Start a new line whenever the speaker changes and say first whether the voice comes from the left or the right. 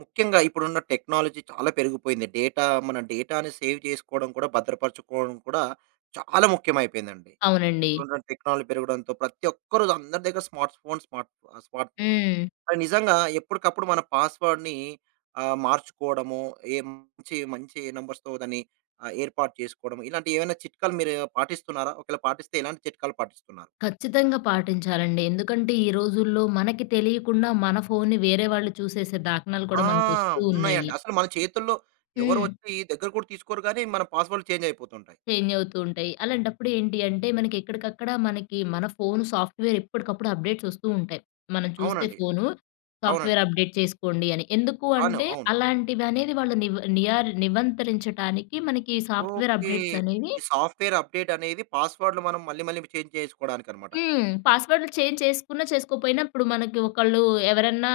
right: ముఖ్యంగా ఇప్పుడున్న టెక్నాలజీ చాలా పెరిగిపోయింది. డేటా మన డేటాని సేవ్ చేసుకోవడం కూడా, భద్రపరచుకోవడం కూడా చాలా ముఖ్యమైపోయిందండి.
left: అవునండి.
right: ఇప్పుడున్న టెక్నాలజీ పెరగడంతో ప్రతి ఒక్కరు అందరి దగ్గర స్మార్ట్ ఫోన్, స్మార్ట్ ఫోన్.
left: హ్మ్.
right: కానీ నిజంగా ఎప్పటికప్పుడు మన పాస్‌వర్డ్‌ని మార్చుకోవడము, ఏ మంచి నంబర్స్‌తో దాన్ని ఏర్పాటు చేసుకోవడం. ఇలాంటి ఏవైనా చిట్కాలు మీరు పాటిస్తున్నారా? ఒకవేళ పాటిస్తే ఎలాంటి చిట్కాలు పాటిస్తున్నారు?
left: ఖచ్చితంగా పాటించాలండి. ఎందుకంటే, ఈ రోజుల్లో మనకి తెలియకుండా మన ఫోన్‌ని వేరే వాళ్ళు చూసేసే దాఖనాలు
right: ఆ!
left: కూడా మనకొస్తూ
right: ఉన్నాయండి.
left: ఉన్నాయి.
right: అసలు మన చేతుల్లో ఎవరు
left: హ్మ్.
right: వచ్చి దగ్గర కూడా తీసుకోరు గానీ, మన పాస్‌వర్డ్‌లు చేంజ్ అయిపోతుంటాయి.
left: చేంజ్ అవుతూ ఉంటాయి. అలాంటప్పుడు ఏంటి అంటే, మనకి ఎక్కడికక్కడ మనకి మన ఫోన్ సాఫ్ట్‌వేర్ ఎప్పటికప్పుడు అప్డేట్స్ వస్తూ ఉంటాయి. మనం చూస్తే
right: అవునండి.
left: ఫోను
right: అవునండి.
left: సాఫ్ట్‌వేర్ అప్డేట్ చేసుకోండి అని. ఎందుకు
right: అవును.
left: అంటే,
right: అవును.
left: అలాంటివనేది వాళ్ళు నివ్ నియార్ నివంతరించటానికి మనకి సాఫ్ట్‌వేర్
right: ఓకే.
left: అప్డేట్స్ అనేవి.
right: ఈ సాఫ్ట్‌వేర్ అప్‌డేట్ అనేది పాస్‌వర్డ్‌లు మనం మళ్ళీ మళ్ళీ చేంజ్ చేసుకోవడానికన్నమాట.
left: పాస్‌వర్డ్‌లు చేంజ్ చేసుకున్నా, చేసుకోపోయినా ఇప్పుడు మనకి ఒకళ్ళు ఎవరన్నా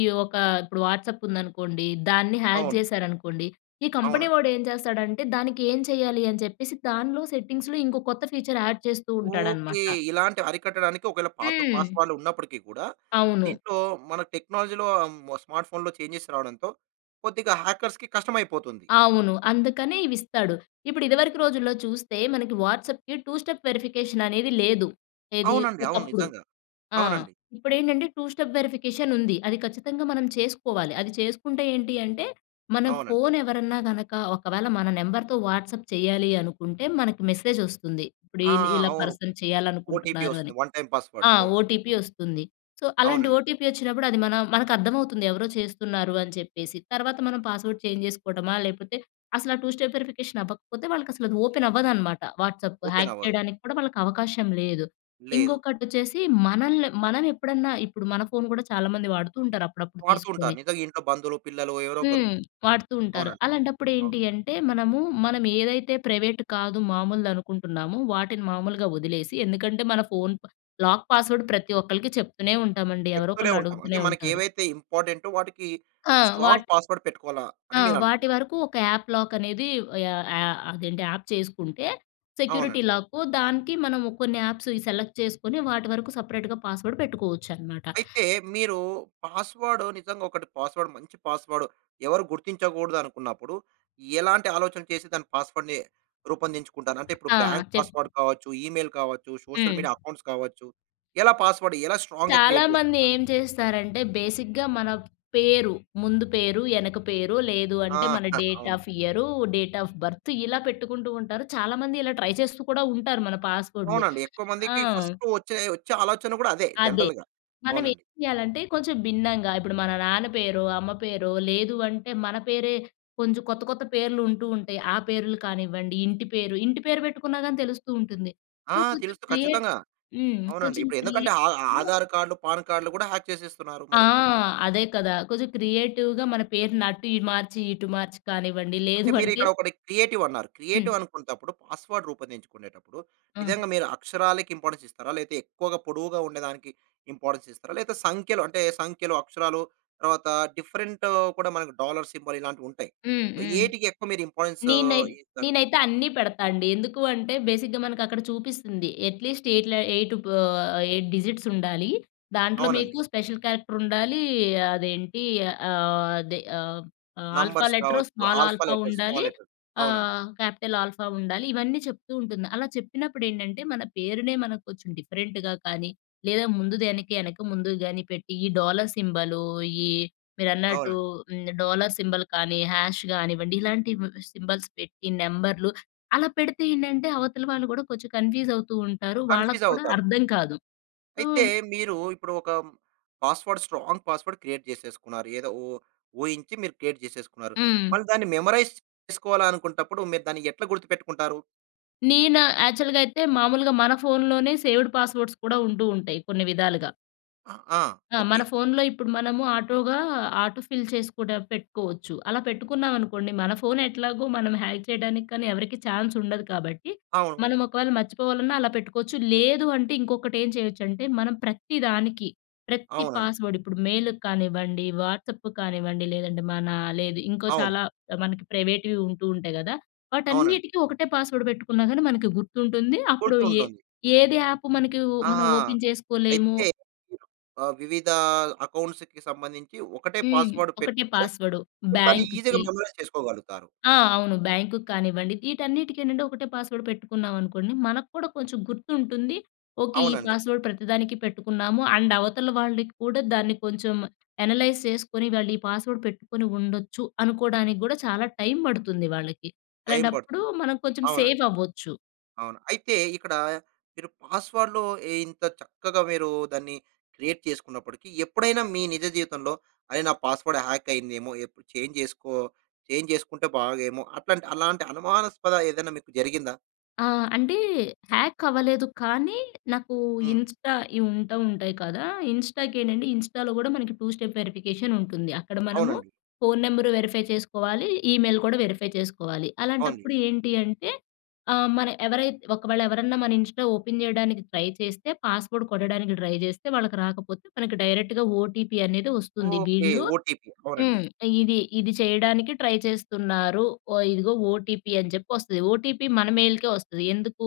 left: ఈ ఒక ఇప్పుడు వాట్సాప్ ఉందనుకోండి. దాన్ని హ్యాక్
right: అవును.
left: జేశారనుకోండి. ఈ కంపెనీ
right: అవునండి.
left: వాడు ఏం చేస్తాడంటే, దానికి ఏం చేయాలి అని చెప్పేసి దానిలో సెట్టింగ్స్‌లో ఇంకో కొత్త ఫీచర్ యాడ్ చేస్తూ
right: ఓకే.
left: ఉంటాడనమాట.
right: ఇలాంటివి అరికట్టడానికి ఒకవేళ పాత
left: హ్మ్.
right: పాస్‌వర్డ్‌లు ఉన్నప్పటికీ కూడా
left: అవును.
right: దీంట్లో మన టెక్నాలజీలో స్మార్ట్ ఫోన్‌లో చేంజెస్ రావడంతో కొద్దిగా హ్యాకర్స్‌కి కష్టమైపోతుంది.
left: అవును, అందుకని ఇవిస్తాడు. ఇప్పుడు ఇదివరకు రోజుల్లో చూస్తే మనకి వాట్సాప్‌కి టూ స్టెప్ వెరిఫికేషన్ అనేది లేదు. ఏది?
right: అవునండి. అవును.
left: ఒకప్పుడు.
right: నిజంగా.
left: ఆ!
right: అవునండి.
left: ఇప్పుడేంటంటే టూ స్టెప్ వెరిఫికేషన్ ఉంది. అది ఖచ్చితంగా మనం చేసుకోవాలి. అది చేసుకుంటే ఏంటి అంటే, మన
right: అవునండి.
left: ఫోన్ ఎవరన్నా గనక ఒకవేళ మన నంబర్‌తో వాట్సాప్ చేయాలి అనుకుంటే, మనకి మెసేజ్ ఒస్తుంది. ఇప్పుడు
right: ఆ!
left: ఈళ్ళు ఇలా
right: అవును.
left: పర్సన్
right: ఓటీపీ
left: చేయాలనుకుంటున్నారు అని.
right: వస్తుంది. One time password.
left: ఆ!
right: అవును.
left: ఓటీపీ ఒస్తుంది. సో, అలాంటి
right: అవునండి.
left: ఓటీపీ ఒచ్చినప్పుడు అది మనకర్థమవుతుంది ఎవరో చేస్తున్నారు అని చెప్పేసి. తర్వాత మనం పాస్‌వర్డ్ చేంజ్ జేసుకోవటమా, లేపోతే అసలా టూ స్టెప్ వెరిఫికేషన్ అవ్వకపోతే వాళ్ళకసలది ఓపెన్ అవ్వదనమాట. వాట్సాప్
right: ఓపెన్
left: హ్యాక్
right: అవ్వదు.
left: చేయడానికి కూడా వాళ్ళకవకాశం లేదు.
right: లేదు.
left: ఇంకొకటొచ్చేసి మనల్ని మనం ఎప్పుడన్నా ఇప్పుడు మన ఫోను గూడా చాలా మంది వాడుతూ ఉంటారు అప్పుడప్పుడు
right: వాడుతూ ఉంటారు.
left: తీసుకొని.
right: నిజంగా ఇంట్లో బంధువులు, పిల్లలు ఎవరో ఒకరు.
left: హ్మ్. వాడుతూ ఉంటారు.
right: అవునండి.
left: అలాంటప్పుడు ఏంటి
right: అవును.
left: అంటే మనము, మనం ఏదైతే ప్రైవేట్ కాదు మామూలుదనుకుంటున్నామో వాటిని మామూలుగా వదిలేసి, ఎందుకంటే మన ఫోన్ ప లాక్ పాస్వర్డ్ ప్రతి ఒక్కళ్ళకి చెప్తూనే ఉంటామండి. ఎవరో
right: చెప్తూనే
left: ఒకళ్ళు
right: ఉంటాం. అంటే
left: అడుగుతూనే ఉంటారు.
right: మనకేవైతే ఇంపార్టెంటో వాటికి
left: ఆ! వాట్
right: స్ట్రాంగ్ పాస్‌వర్డ్ పెట్టుకోవాలా
left: ఆ!
right: అని
left: వాటి
right: మీరంటున్నారు.
left: వరకు ఒక యాప్ లాక్ అనేది, యా యా అదేంటి యాప్ చేసుకుంటే సెక్యూరిటీ
right: అవునండి.
left: లాకు, దానికి మనం కొన్ని యాప్స్ సెలెక్ట్ చేసుకొని వాటి వరకు సెపరేట్‌గా పాస్వర్డ్ పెట్టుకోవచ్చనమాట.
right: అయితే మీరు పాస్‌వర్డ్ నిజంగా ఒకటి పాస్‌వర్డ్ మంచి పాస్‌వర్డ్ ఎవరు గుర్తించకూడదనుకున్నప్పుడు ఎలాంటి ఆలోచన చేసి దాని పాస్‌వర్డ్‌ని రూపొందించుకుంటారు? అంటే ఇప్పుడు
left: ఆ!
right: బ్యాంక్
left: చెప్
right: పాస్‌వర్డ్ కావచ్చు, ఈమెయిల్ కావచ్చు, సోషల్
left: హ్మ్.
right: మీడియా అకౌంట్స్ కావచ్చు. ఎలా స్ట్రాంగ్‌గా క్రియేట్
left: చాలామంది
right: చేసుకుంటారు?
left: ఏం చేస్తారంటే, బేసిక్‌గా మన పేరు, ముందు పేరు, యెనక పేరు, లేదు
right: ఆ!
left: అంటే మన డేట్
right: అవును.
left: Of year, date of birth ఇలా పెట్టుకుంటూ ఉంటారు. చాలామంది ఇలా ట్రై చేస్తూ కూడా ఉంటారు మన పాస్‌వర్డ్‌లు.
right: అవునండి. ఎక్కువ
left: ఆ!
right: మందికి ఫస్ట్ వచ్చే వచ్చే ఆలోచన గూడా అదే
left: అదే.
right: జనరల్‌గా.
left: మనం ఏం
right: అవునండి.
left: చేయాలంటే, కొంచెం భిన్నంగా ఇప్పుడు మన నాన్న పేరో, అమ్మ పేరో, లేదు అంటే మన పేరే కొంచెం, కొత్త పేర్లు ఉంటూ ఉంటాయి. ఆ పేర్లు కానివ్వండి, ఇంటి పేరు పెట్టుకున్నా గాని తెలుస్తూ ఉంటుంది.
right: ఆ!
left: సో, కొంచెం
right: తెలుసు
left: క్రియేట్
right: ఖచ్చితంగా.
left: హ్మ్.
right: అవునండి.
left: కొంచెం
right: ఇప్పుడు ఎందుకంటే
left: క్రియేటివ్‌గా.
right: ఆధార్ కార్డ్‌లు, పాన్ కార్డ్‌లు కూడా హ్యాక్ చేసేస్తున్నారు
left: ఆ!
right: మరి.
left: అదే కదా! కొంచెం క్రియేటివ్‌గా మన పేరుని అటు మార్చి, ఇటు మార్చి కానివ్వండి.
right: అంటే
left: లేదు
right: మీరు
left: అంటే
right: ఇక్కడ ఒకటి క్రియేటివ్ అన్నారు.
left: హ్మ్.
right: క్రియేటివ్ అనుకున్నప్పుడు పాస్‌వర్డ్ రూపొందించుకునేటప్పుడు
left: ఆ!
right: నిజంగా మీరు అక్షరాలకి ఇంపార్టెన్స్ ఇస్తారా? లేతే ఎక్కువగా పొడవుగా ఉండేదానికి ఇంపార్టెన్స్ ఇస్తారా? లేతే సంఖ్యలు, అక్షరాలు, తర్వాత డిఫరెంట్ కూడా మనకు డాలర్ సింబల్ ఇలాంటివి ఉంటాయి.
left: హ్మ్.
right: సో
left: హ్మ్.
right: ఏటికి ఎక్కువ మీరు ఇంపార్టెన్స్
left: నేనై
right: ఇస్తారు?
left: నేనైతే అన్నీ పెడతా అండి. ఎందుకు అంటే బేసిక్‌గా మనకక్కడ చూపిస్తుంది, అట్‌లీస్ట్ 8 ల 8 బ 8 డిజిట్స్ ఉండాలి. దాంట్లో మీకు
right: అవునండి.
left: స్పెషల్ క్యారెక్టర్ ఉండాలి. అదేంటి ఆహ్, అదే ఆహ్, ఆల్ఫా
right: నంబర్స్
left: లెటరు,
right: కావచ్చు,
left: స్మాల్
right: ఆల్ఫా
left: ఆల్ఫా
right: లెటర్స్,
left: ఉండాలి.
right: Small letters. అవునండి.
left: క్యాపిటల్ ఆల్ఫా ఉండాలి. ఇవన్నీ చెప్తూ ఉంటుంది. అలా చెప్పినప్పుడేంటంటే మన పేరునే మనం కొంచెం డిఫరెంట్‌గా కానీ, లేదా ముందుది ఎనక, ముందుది గాని పెట్టి ఈ డాలర్ సింబలు ఈ మీరన్నట్టు
right: అవునండి.
left: హ్మ్. డాలర్ సింబల్ కానీ, హాష్ గానివ్వండి, ఇలాంటి సింబల్స్ పెట్టి నంబర్‌లు అలా పెడితే ఏంటంటే అవతల వాళ్ళు కూడా కొంచెం కన్‌ఫ్యూజ్ అవుతూ ఉంటారు. వాళ్ళకి
right: కన్‌ఫ్యూజ్
left: కూడా
right: అవుతారు.
left: అర్థం కాదు. సో
right: అయితే మీరు ఇప్పుడు ఒక స్ట్రాంగ్ పాస్వర్డ్ క్రియేట్ చేసేసుకున్నారు. ఏదో ఊ ఊహించి మీరు క్రియేట్ చేసేసుకున్నారు.
left: హ్మ్.
right: మళ్ళీ దాన్ని మెమరైజ్ చేసుకోవాలనుకునేటప్పుడు మీరు దాన్ని ఎట్లా గుర్తుపెట్టుకుంటారు?
left: నేను యాక్చువల్‌గా అయితే మామూలుగా మన ఫోన్‌లోనే సేవ్డ్ పాస్‌వర్డ్స్ కూడా ఉంటూ ఉంటాయి కొన్ని విధాలుగా.
right: ఆ! ఆ!
left: ఆ!
right: ఓకే.
left: మన ఫోన్‌లో ఇప్పుడు మనము ఆటో ఫిల్ చేసి కూడా పెట్టుకోవచ్చు. అలా పెట్టుకున్నామనుకోండి, మన ఫోన్ ఎట్లాగో మనం హ్యాక్ చేయడానికి కానీ ఎవరికీ ఛాన్స్ ఉండదు కాబట్టి,
right: అవును.
left: మనం ఒకవేళ మర్చిపోవాలన్నా అలా పెట్టుకోవచ్చు. లేదు అంటే ఇంకొకటేం చేయొచ్చంటే, మనం ప్రతి దానికి, ప్రతి
right: అవునండి.
left: పాస్‌వర్డ్ ఇప్పుడు మెయిల్‌కి కానివ్వండి, వాట్సాప్ కానివ్వండి, లేదంటే మన లేదు ఇంకో
right: అవును.
left: చాలా మనకి ప్రైవేట్‌వి ఉంటూ ఉంటాయి గదా!
right: అవునండి.
left: వాటన్నిటికి ఒకటే పాస్‌వర్డ్ పెట్టుకున్నా గానీ మనకి గుర్తుంటుంది. అప్పుడు ఏ
right: గుర్తుంటుంది.
left: ఏది యాప్ మనకి,
right: ఆ!
left: మనం ఓపెన్ చేసుకోలేము.
right: అయితే మీరు వివిధ అకౌంట్స్‌కి సంబంధించి ఒకటే
left: హ్మ్.
right: పాస్వర్డ్
left: ఒకటే
right: పెట్టుకుంటే,
left: పాస్‌వర్డ్.
right: అప్పుడు దాన్ని ఈజీగా
left: బ్యాంక్‌కి
right: మెమరైజ్ చేసుకోగలుగుతారు.
left: ఆ! అవును, బ్యాంక్‌కి కానివ్వండి, వీటన్నిటికి ఏంటంటే ఒకటే పాస్‌వర్డ్ పెట్టుకున్నామనుకోండి, మనకు కూడా కొంచెం గుర్తుంటుంది. ఓకే. ఈ
right: అవునండి.
left: పాస్‌వర్డ్ ప్రతిదానికి పెట్టుకున్నాము. అండ్ అవతల వాళ్ళకి కూడా దాన్ని కొంచెం అనలైజ్ చేసుకొని, వాళ్ళు ఈ పాస్‌వర్డ్ పెట్టుకొని ఉండొచ్చు అనుకోడానికి కూడా చాలా టైం పడుతుంది వాళ్ళకి.
right: టైం
left: అలాంటప్పుడు
right: పడుతుంది.
left: మనం కొంచెం
right: అవునండి.
left: సేవ్ అవ్వచ్చు.
right: అవును. అయితే ఇక్కడ మీరు పాస్‌వర్డ్‌లో ఇంత చక్కగా మీరు దాన్ని క్రియేట్ చేసుకున్నప్పటికీ, ఎప్పుడైనా మీ నిజ జీవితంలో అరె! నా పాస్‌వర్డ్ హ్యాక్ అయిందేమో! ఎప్పుడు చేంజ్ చేసుకో చేంజ్ చేసుకుంటే బాగేమో! అలాంటి అనుమానాస్పద ఏదైనా మీకు జరిగిందా?
left: ఆ! అంటే హ్యాక్ అవ్వలేదు. కానీ నాకు
right: హ్మ్.
left: ఇవి ఉంటా ఉంటాయి కదా! ఇన్‌స్టాకేంటంటే ఇన్‌స్టాలో గూడా మనకి టూ స్టెప్ వెరిఫికేషన్ ఉంటుంది. అక్కడ మనము
right: అవునండి.
left: ఫోను నంబర్ వెరిఫై చేసుకోవాలి. ఈమెయిల్ కూడా వెరిఫై చేసుకోవాలి.
right: అవునండి.
left: అలాంటప్పుడు ఏంటి అంటే ఆహ్, మన ఎవరైతే ఒకవేళ ఎవరన్నా మన ఇన్‌స్టా ఓపెన్ చేయడానికి ట్రై చేస్తే, పాస్‌వర్డ్ కొట్టడానికి ట్రై చేస్తే వాళ్ళకి రాకపోతే మనకి డైరెక్ట్‌గా ఓటీపీ అనేది వస్తుంది.
right: ఓకే.
left: వీళ్ళు
right: ఓటీపీ. అవునండి.
left: హ్మ్. ఇది చేయడానికి ట్రై చేస్తున్నారు. ఓహ్! ఇదిగో ఓటీపీ అని జెప్పి వస్తది. ఓటీపీ మన మెయిల్‌కే వస్తది. ఎందుకు?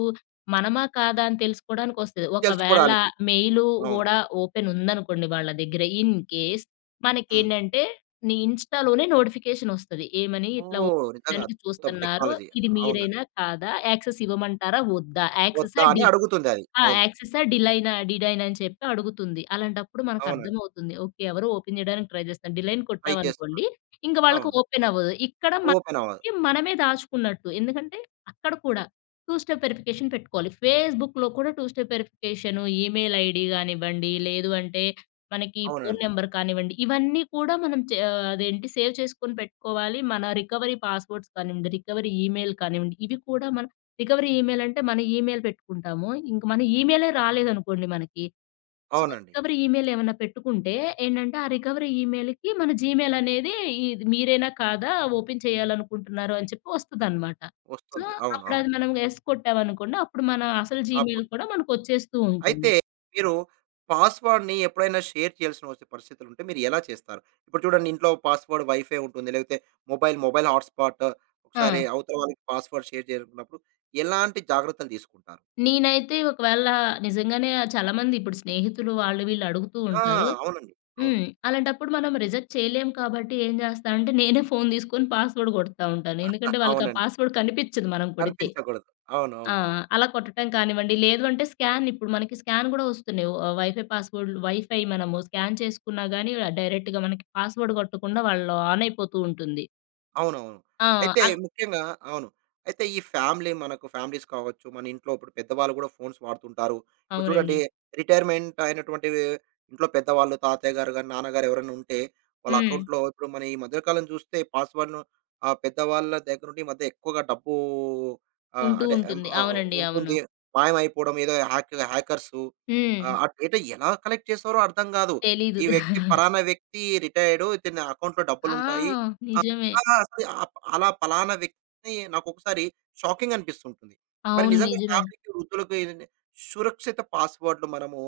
left: మనమా? కాదా? అని తెలుసుకోవడానికొస్తది. ఒకవేళ
right: తెలుసుకోవడానికి.
left: మెయిలు
right: అవును.
left: గూడా ఓపెన్ ఉందనుకోండి వాళ్ళ దగ్గర, ఇన్ కేస్
right: హ్మ్.
left: మనకేంటంటే నీ ఇన్‌స్టాలోనే నోటిఫికేషన్ ఒస్తది. ఏమని? ఇట్లా ఓపెన్
right: ఓహ్! నిజంగా
left: చేయడానికి
right: అద్భుతం
left: చూస్తున్నారు.
right: టెక్నాలజీ.
left: ఇది
right: అవునండి.
left: మీరేనా? కాదా? యాక్సెస్ ఇవ్వమంటారా? వద్దా?
right: వద్దా
left: యాక్సెసా?
right: అని
left: డి
right: అడుగుతుంది అది.
left: ఆ!
right: అవును.
left: యాక్సెసా? డిలైనా? డిడైనా? అని చెప్పి అడుగుతుంది. అలాంటప్పుడు
right: అవునండి.
left: మనకర్థమవుతుంది. ఓకే. ఎవరో ఓపెన్ జేయడానికి ట్రై జేస్తున్నారు. డిలైన్
right: ట్రై చేస్తున్నాడు.
left: కొట్టామనుకోండి, ఇంక వాళ్ళకి
right: అవును.
left: ఓపెన్ అవ్వదు. ఇక్కడ
right: ఓపెన్ అవ్వదు.
left: మనకి మనమే దాచుకున్నట్టు. ఎందుకంటే అక్కడ కూడా టూ స్టెప్ వెరిఫికేషన్ పెట్టుకోవాలి. ఫేస్‌బుక్‌లో కూడా two step verification, email ID గానివ్వండి, లేదు అంటే మనకి ఫోను
right: అవునండి.
left: నంబర్ కానివ్వండి, ఇవన్నీ కూడా మనం చే ఆహ్, అదేంటి సేవ్ చేసుకొని పెట్టుకోవాలి. మన రికవరీ పాస్‌వర్డ్స్ కానివ్వండి, రికవరీ ఈమెయిల్ కానివ్వండి, ఇవి కూడా మనం. రికవరీ ఈమెయిల్ అంటే మన ఈమెయిల్ పెట్టుకుంటాము. ఇంక మన ఈమెయిలే రాలేదనుకోండి మనకి. సో,
right: అవునండి.
left: రికవరీ ఈమెయిల్ ఏమన్నా పెట్టుకుంటే ఏంటంటే, ఆ రికవరీ ఈమెయిల్‌కి మన జీమెయిల్ అనేది, ఇది మీరేనా కాదా ఓపెన్ చేయాలనుకుంటున్నారు అని చెప్పి వస్తదనమాట. సో,
right: వస్తుంది. అవును. అవును.
left: అప్పుడది మనం యెస్ కొట్టామనుకోండి అప్పుడు మన అసలు జీమెయిల్
right: అప్పుడు.
left: కూడా మనకొచ్చేస్తూ
right: అయితే
left: ఉంటుంది.
right: మీరు పాస్‌వర్డ్‌ని ఎప్పుడైనా షేర్ చేయాల్సిన వచ్చే పరిస్థితులుంటే మీరు ఎలా చేస్తారు? ఇప్పుడు చూడండి ఇంట్లో పాస్‌వర్డ్ వైఫై ఉంటుంది. లేకపోతే మొబైల్ హాట్‌స్పాట్ ఒకసారి
left: ఆ!
right: అవతల వాళ్ళకి పాస్‌వర్డ్ షేర్ చేయాలనుకున్నప్పుడు ఎలాంటి జాగ్రత్తలు తీసుకుంటారు?
left: నేనైతే ఒకవేళ నిజంగానే చాలా మంది ఇప్పుడు స్నేహితులు వాళ్ళు వీళ్ళు అడుగుతూ
right: ఆ!
left: ఉంటారు.
right: అవునండి. అవును.
left: హ్మ్. అలాంటప్పుడు మనం రిజెక్ట్ చేయలేం కాబట్టి ఏం చేస్తానంటే, నేనే ఫోను తీసుకొని పాస్‌వర్డ్ కొడతా ఉంటాను. ఎందుకంటే, వాళ్ళకి ఆ
right: అవునండి.
left: పాస్‌వర్డ్ కనిపించదు మనం కొడితే.
right: కనిపించకూడదు. అవును.
left: ఆ!
right: అవును. అవును.
left: అలా కొట్టటం కానివ్వండి, లేదు అంటే ఇప్పుడు మనకి స్కాన్ కూడా వస్తున్నాయి. వైఫై పాస్‌వర్డ్‌లు వైఫై మనము స్కాన్ చేసుకున్నా గాని డైరెక్ట్‌గా మనకి పాస్‌వర్డ్ కొట్టకుండా వాళ్ళు ఆన్ అయిపోతూ ఉంటుంది.
right: అవునవును.
left: ఆ!
right: అయితే
left: అల్
right: ముఖ్యంగా అవును. అయితే ఈ ఫ్యామిలీస్ కావచ్చు, మన ఇంట్లో ఇప్పుడు పెద్దవాళ్ళు కూడా ఫోన్స్ వాడుతుంటారు. ఇప్పుడు చూడండి
left: అవునండి.
right: రిటైర్మెంట్ అయినటువంటి ఇంట్లో పెద్దవాళ్ళు తాతయ్య గారు గాని, నాన్నగారు ఎవరైనా ఉంటే వాళ్ళ
left: హ్మ్.
right: అకౌంట్‌లో ఇప్పుడు మన ఈ మధ్య కాలం చూస్తే పాస్‌వర్డ్‌ను పెద్దవాళ్ళ దగ్గర నుండి ఈ మధ్య ఎక్కువగా డబ్బు ఆహ్,
left: ఉంటూ
right: అంటే ఆహ్,
left: ఉంటుంది.
right: ఆహ్,
left: అవునండి. అవును.
right: ఉంటుంది. మాయమైపోవడం ఏదో హ్యాకర్సు
left: హ్మ్.
right: ఆ డేటా ఎలా కలెక్ట్ చేస్తారో అర్థం కాదు.
left: తెలీదు.
right: ఈ వ్యక్తి పలానా వ్యక్తి రిటైర్డ్ ఇతని అకౌంట్‌లో
left: ఆ!
right: డబ్బులుంటాయి.
left: నిజమే.
right: ఆ! అసలు ఆప్ అలా పలానా వ్యక్తిని నాకొకసారి షాకింగ్ అనిపిస్తుంటుంది. మరి
left: అవును,
right: నిజంగా
left: నిజమే.
right: ఫ్యామిలీకి, వృద్ధులకు ఏదైనా సురక్షిత పాస్‌వర్డ్‌లు మనము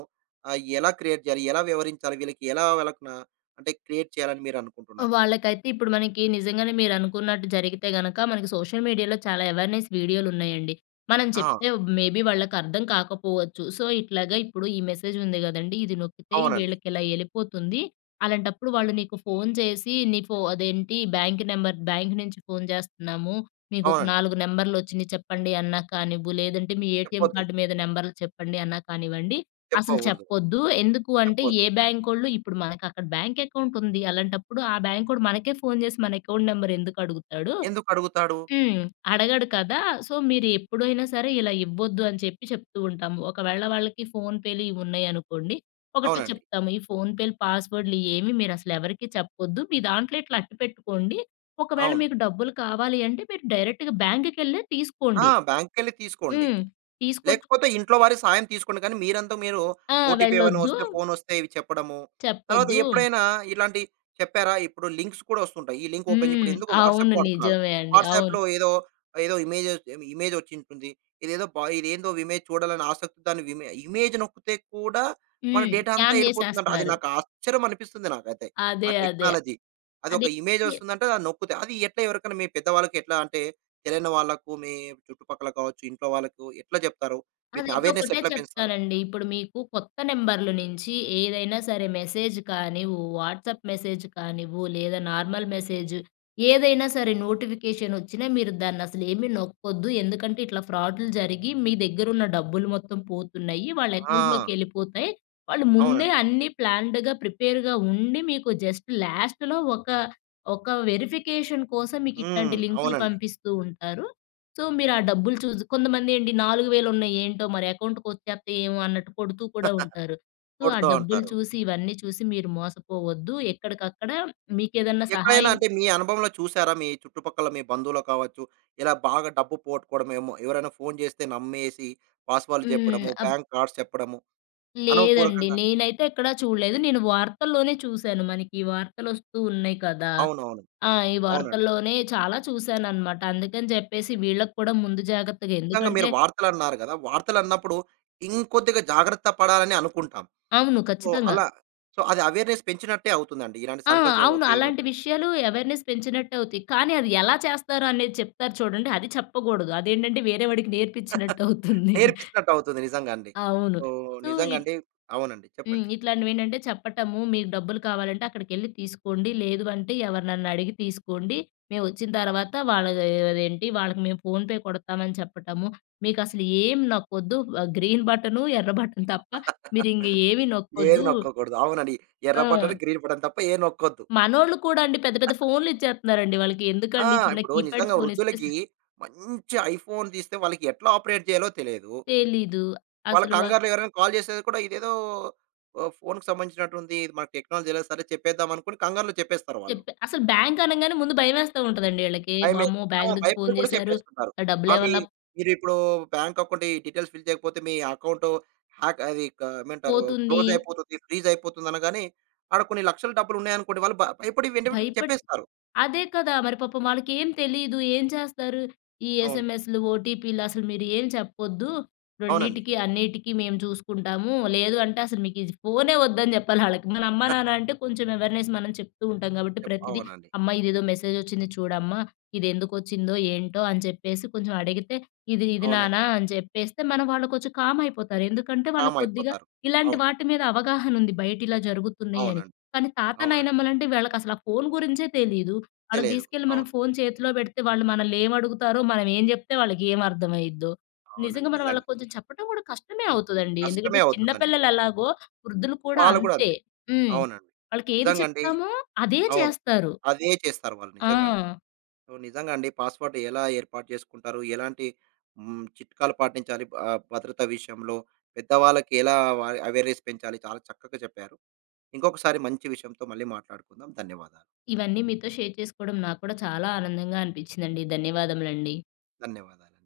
right: ఎలా క్రియేట్ చేయాలి? ఎలా వివరించాలి? వీళ్ళకి ఎలా వాళ్ళకి నా అంటే క్రియేట్ చేయాలని మీరనుకుంటున్నారు?
left: వాళ్ళకైతే ఇప్పుడు మనకి నిజంగానే మీరనుకున్నట్టు జరిగితే గనక మనకి సోషల్ మీడియాలో చాలా అవేర్‌నెస్ వీడియోలున్నాయండి. మనం
right: ఆ!
left: చెప్తే మేబీ వాళ్ళకర్థం కాకపోవచ్చు. సో, ఇట్లాగా ఇప్పుడు ఈ మెసేజ్ ఉంది గదండీ! ఇది నొక్కితే
right: అవునండి.
left: వీళ్ళకిలా ఎళ్ళిపోతుంది. అలాంటప్పుడు వాళ్ళు నీకు ఫోను చేసి నీ ఫో అదేంటి బ్యాంక్ నంబర్ బ్యాంక్ నుంచి ఫోను జేస్తున్నాము. మీకొక
right: అవునండి.
left: 4 నంబర్‌లొచ్చినియి చెప్పండి అన్నా కానివ్వు, లేదంటే మీ ఏటీఎం
right: చెప్పొద్దు.
left: కార్డ్ మీద నంబర్లు చెప్పండి అన్నా కానివ్వండి. అసలు
right: చెప్పకూడదు.
left: చెప్పొద్దు. ఎందుకు అంటే,
right: చెప్పొద్దు.
left: ఏ బ్యాంకోళ్ళు ఇప్పుడు మనకక్కడ బ్యాంక్ అకౌంట్ ఉంది. అలాంటప్పుడు ఆ బ్యాంకోడు మనకే ఫోను చేసి మన అకౌంట్ నంబర్ ఎందుకు అడుగుతాడు?
right: ఎందుకడుగుతాడు?
left: హ్మ్. అడగడు కదా! సో, మీరు ఎప్పుడైనా సరే ఇలా ఇవ్వొద్దు అని చెప్పి చెప్తూ ఉంటాము. ఒకవేళ వాళ్ళకి ఫోన్‌పేలు ఇవి ఉన్నాయనుకోండి, ఒకటే
right: అవునండి.
left: చెప్తాము. ఈ ఫోన్‌పేలు పాస్‌వర్డ్‌లు ఏమి మీరసలు ఎవరికీ చెప్పొద్దు. మీ దాంట్లో ఇట్లా అట్టి పెట్టుకోండి. ఒకవేళ
right: అవును.
left: మీకు డబ్బులు కావాలి అంటే మీరు డైరెక్ట్‌గా బ్యాంక్‌కెళ్ళే
right: ఆ!
left: తీసుకోండి.
right: బ్యాంక్‌కెళ్ళి తీసుకోండి.
left: హ్మ్. తీసుకొచ్చు
right: లేకపోతే ఇంట్లో వారి సాయం తీసుకోండి. కానీ మీరు
left: ఆ!
right: ఓటీపీ ఏమైనా
left: వెళ్ళొద్దు.
right: వస్తే ఫోనొస్తే ఇవి చెప్పడము. తర్వాత
left: చెప్పొద్దు.
right: ఎప్పుడైనా ఇలాంటి చెప్పారా? ఇప్పుడు లింక్స్ కూడా వస్తుంటాయి. ఈ లింక్ ఓపెన్ ఇప్పుడు
left: హ్మ్.
right: ఎందుకు వాట్సాప్
left: అవును,
right: వాడుతున్నారు.
left: నిజమే అండి. అవును.
right: వాట్సాప్‌లో ఏదో, ఏదో ఇమేజ్ ఇమేజ్ వచ్చింటుంది. ఇదేదో బా ఇదేందో ఇమేజ్ చూడాలని ఆసక్తి దాన్ని ఇమేజ్ నొక్కితే కూడా మన
left: హ్మ్.
right: డేటా అంతా
left: స్కామ్
right: ఎళ్ళిపోతుందంట. అది
left: జేసేస్తున్నారు.
right: నాకు ఆశ్చర్యం అనిపిస్తుంది నాకైతే. ఆ
left: అదే, అదే.
right: టెక్నాలజీ. అదొక
left: అది
right: ఇమేజ్ వస్తుందంట. అది నొక్కుతే అది ఎట్లా ఎవరికైనా మీ పెద్దవాళ్ళకి ఎట్లా అంటే తెలియని వాళ్ళకు మీ చుట్టుపక్కల కావచ్చు, ఇంట్లో వాళ్ళకు ఎట్లా జెప్తారు? వీటిని
left: అదైతే
right: అవేర్‌నెస్
left: ఒకటే
right: ఎట్లా పెంచుతారు?
left: చెప్తానండి. ఇప్పుడు మీకు కొత్త నంబర్‌ల నుంచి ఏదైనా సరే మెసేజ్ కానివ్వు, వాట్సాప్ మెసేజ్ కానివ్వు, లేదా నార్మల్ మెసేజ్ ఏదైనా సరే నోటిఫికేషన్ ఒచ్చినా మీరు దాన్నసలు ఏమి నొక్కొద్దు. ఎందుకంటే ఇట్లా ఫ్రాడ్‌లు జరిగి మీ దగ్గరున్న డబ్బులు మొత్తం పోతున్నాయి. వాళ్ళ
right: ఆ!
left: అకౌంట్‌లోకెళ్ళిపోతాయి. వాళ్ళు ముందే
right: అవునండి.
left: అన్నీ ప్లాన్డ్‌గా ప్రిపేర్‌గా ఉండి మీకు జస్ట్ లాస్ట్‌లో ఒక ఒక వెరిఫికేషన్ కోసం మీకు ఇట్లాంటి
right: హ్మ్.
left: లింకులు
right: అవునండి.
left: పంపిస్తూ ఉంటారు. సో, మీరు ఆ డబ్బులు చూసి, కొంతమందేంటి 4000 ఉన్నాయి ఏంటో మరి అకౌంట్‌కొచ్చేత్తయి ఏమో అన్నట్టు కొడుతూ కూడా ఉంటారు. సో, ఆ
right: కొడుతూ
left: డబ్బులు
right: ఉంటారు.
left: చూసి, ఇవన్నీ చూసి మీరు మోసపోవద్దు. ఎక్కడికక్కడ మీకేదన్నా
right: ఎక్కడైనా
left: సహాయం.
right: అంటే మీ అనుభవంలో చూసారా? మీ చుట్టుపక్కల మీ బంధువులు కావచ్చు, ఇలా బాగా డబ్బు పోగొట్టుకోవడం ఏమో, ఎవరైనా ఫోను జేస్తే నమ్మేసి పాస్‌వర్డ్‌లు
left: హ్మ్.
right: చెప్పడము, బ్యాంక్ కార్డ్స్ చెప్పడము,
left: లేదండి.
right: అనుభవపూర్వకంగా
left: నేనైతే ఎక్కడా చూడలేదు. నేను వార్తల్లోనే చూశాను. మనకి వార్తలొస్తూ ఉన్నాయి కదా!
right: అవునవును.
left: ఆ! ఈ
right: అవునండి.
left: వార్తల్లోనే చాలా చూశాననమాట. అందుకని చెప్పేసి వీళ్ళకి కూడా ముందు జాగ్రత్తగా,
right: నిజంగా మీరు
left: ఎందుకంటే
right: వార్తలన్నారు గదా! వార్తలన్నప్పుడు ఇంకొద్దిగా జాగ్రత్త పడాలని అనుకుంటాం.
left: అవును,
right: సో,
left: ఖచ్చితంగా.
right: అలా సో, అది అవేర్‌నెస్ పెంచినట్టే అవుతుందండి. ఇలాంటి
left: ఆ!
right: సంఘటనలు
left: అవును, అలాంటి
right: జరిగినప్పుడు.
left: విషయాలు అవేర్‌నెస్ పెంచినట్టు అవుతాయి. కానీ అది ఎలా చేస్తారో అనేది చెప్తారు చూడండి, అది చెప్పకూడదు. అదేంటంటే వేరే వాడికి నేర్పించినట్టు అవుతుంది.
right: నేర్పించినట్టవుతుంది నిజంగండి.
left: అవును.
right: సో,
left: సో, ఇట్
right: నిజంగండి అవునండి.
left: హ్మ్.
right: చెప్పండి.
left: ఇట్లాంటివేంటంటే చెప్పటము, మీకు డబ్బులు కావాలంటే అక్కడికెళ్లి తీసుకోండి. లేదు అంటే ఎవరినన్నా అడిగి తీసుకోండి. మేమొచ్చిన తర్వాత వాళ్ళకి మేము ఫోన్‌పే కొడతామని చెప్పటము. మీకసలు ఏం నొక్కొద్దు. గ్రీన్ బటను, ఎర్ర బటన్ తప్ప మీరింక ఏమి
right: ఏది
left: నొక్కొద్దు.
right: నొక్కకూడదు. అవునండి. ఎర్ర
left: ఆ!
right: బటన్, గ్రీన్ బటన్ తప్ప ఏది నొక్కొద్దు.
left: మనోళ్ళు కూడా అండి పెద్ద పెద్ద ఫోన్‌లు ఇచ్చేస్తున్నారండి వాళ్ళకి.
right: ఆ!
left: ఎందుకండి చిన్న
right: ఇప్పుడు
left: కీప్యాడ్
right: నిజంగా
left: ఫోన్ ఇస్తే?
right: వృద్ధులకి మంచి ఐఫోన్ తీస్తే వాళ్ళకి ఎట్లా ఆపరేట్ చేయాలో తెలియదు.
left: తెలీదు.
right: వాళ్ళ
left: అసలు వ
right: కంగారులో ఎవరైనా కాల్ చేసేది కూడా ఇదేదో ఫోన్‌కి సంబంధించినట్టుంది. ఇది మనకు టెక్నాలజీ ఎలా సరే చెప్పేద్దాం అనుకుని కంగారులో చెప్పేస్తారు వాళ్ళు.
left: చెప్ప అసలు బ్యాంక్ అనంగానే ముందు భయమేస్తా ఉంటదండి ఈళ్ళకి.
right: భయమే
left: వామ్మో!
right: ఆ!
left: బ్యాంక్ నుంచి
right: భయపడి
left: ఫోన్
right: కూడా
left: జేశారు.
right: చెప్పేస్తున్నారు. ఆ! మీ
left: డబ్బులేమన్నా
right: మీరిప్పుడు బ్యాంక్ అకౌంట్ ఈ డీటెయిల్స్ ఫిల్ చేయకపోతే మీ అకౌంట్ హ్యాక్ అది క ఏమంటారు
left: పోతుంది.
right: క్లోజ్ అయిపోతుంది, ఫ్రీజ్ అయిపోతుంది అనగానే, ఆడ కొన్ని లక్షల డబ్బులు ఉన్నాయనుకోండి వాళ్ళు భయపడి వెంటనే
left: భయపడ్
right: చెప్పేస్తారు.
left: అదే కదా! మరి పాపం వాళ్ళకేం తెలీదు. ఏం చేస్తారు? ఈ
right: అవును.
left: ఎస్ఎంఎస్‌లు, ఓటీపీలు అసలు మీరు ఏం చెప్పొద్దు.
right: అవునండి.
left: రెండిటికి, అన్నిటికి మేము చూసుకుంటాము. లేదు అంటే అసలు మీకు ఇది ఫోనే వద్దని చెప్పాలి ఆళ్ళకి. మన అమ్మ, నాన్న అంటే కొంచెం అవేర్‌నెస్ మనం చెప్తూ ఉంటాం కాబట్టి ప్రతిదీ,
right: అవునండి.
left: "అమ్మ ఇదేదో మెసేజ్ వచ్చింది చూడమ్మా. ఇదెందుకొచ్చిందో ఏంటో" అని చెప్పేసి కొంచెం అడిగితే, "ఇది
right: అవునండి.
left: నాన్న" అని చెప్పేస్తే మన వాళ్ళు కొంచెం కామ్ అయిపోతారు. ఎందుకంటే
right: కామ్
left: వాళ్ళకి కొద్దిగా
right: అయిపోతారు.
left: ఇలాంటి
right: అవును.
left: వాటి మీద అవగాహనుంది. బయట ఇలా జరుగుతున్నాయని.
right: అవునండి.
left: కానీ తాత,
right: అవునండి.
left: నాయనమ్మలంటే వీళ్ళకసల ఆ ఫోను గురించే తెలీదు. ఆడికి
right: తెలియదు.
left: తీసుకెళ్ళి మనం
right: అవును.
left: ఫోను చేతిలో పెడితే వాళ్ళు మనల్నేమడుగుతారో, మనం ఏం జెప్తే వాళ్ళకేం అర్థమైద్దో.
right: అవునండి.
left: నిజంగా మనం
right: నిజంగా.
left: వాళ్ళకి కొంచెం చెప్పడం గూడా కష్టమే అవుతదండి.
right: కష్టమే
left: ఎందుకంటే చిన్న
right: అవుతుందండి.
left: పిల్లలెలాగో వృద్ధులు కూడా
right: వాళ్ళు కూడా
left: అంతే.
right: అంతే.
left: హ్మ్.
right: అవునండి.
left: వాళ్ళకేది
right: నిజంగండి.
left: చెప్తామో అదే
right: అవును.
left: చేస్తారు.
right: అదే చేస్తారు వాళ్ళు నిజంగండి.
left: ఆ!
right: సో, నిజంగా అండి. పాస్‌వర్డ్ ఎలా ఏర్పాటు చేసుకుంటారు? ఎలాంటి చిట్కాలు పాటించాలి భద్రత విషయంలో? పెద్దవాళ్ళకి ఎలా వా అవేర్‌నెస్ పెంచాలి? చాలా చక్కగా చెప్పారు. ఇంకొకసారి మంచి విషయంతో మళ్ళీ మాట్లాడుకుందాం. ధన్యవాదాలు.
left: ఇవన్నీ మీతో షేర్ చేసుకోవడం నాకు కూడా చాలా ఆనందంగా అనిపిచ్చిందండి. ధన్యవాదములండి.
right: ధన్యవాదాలండి.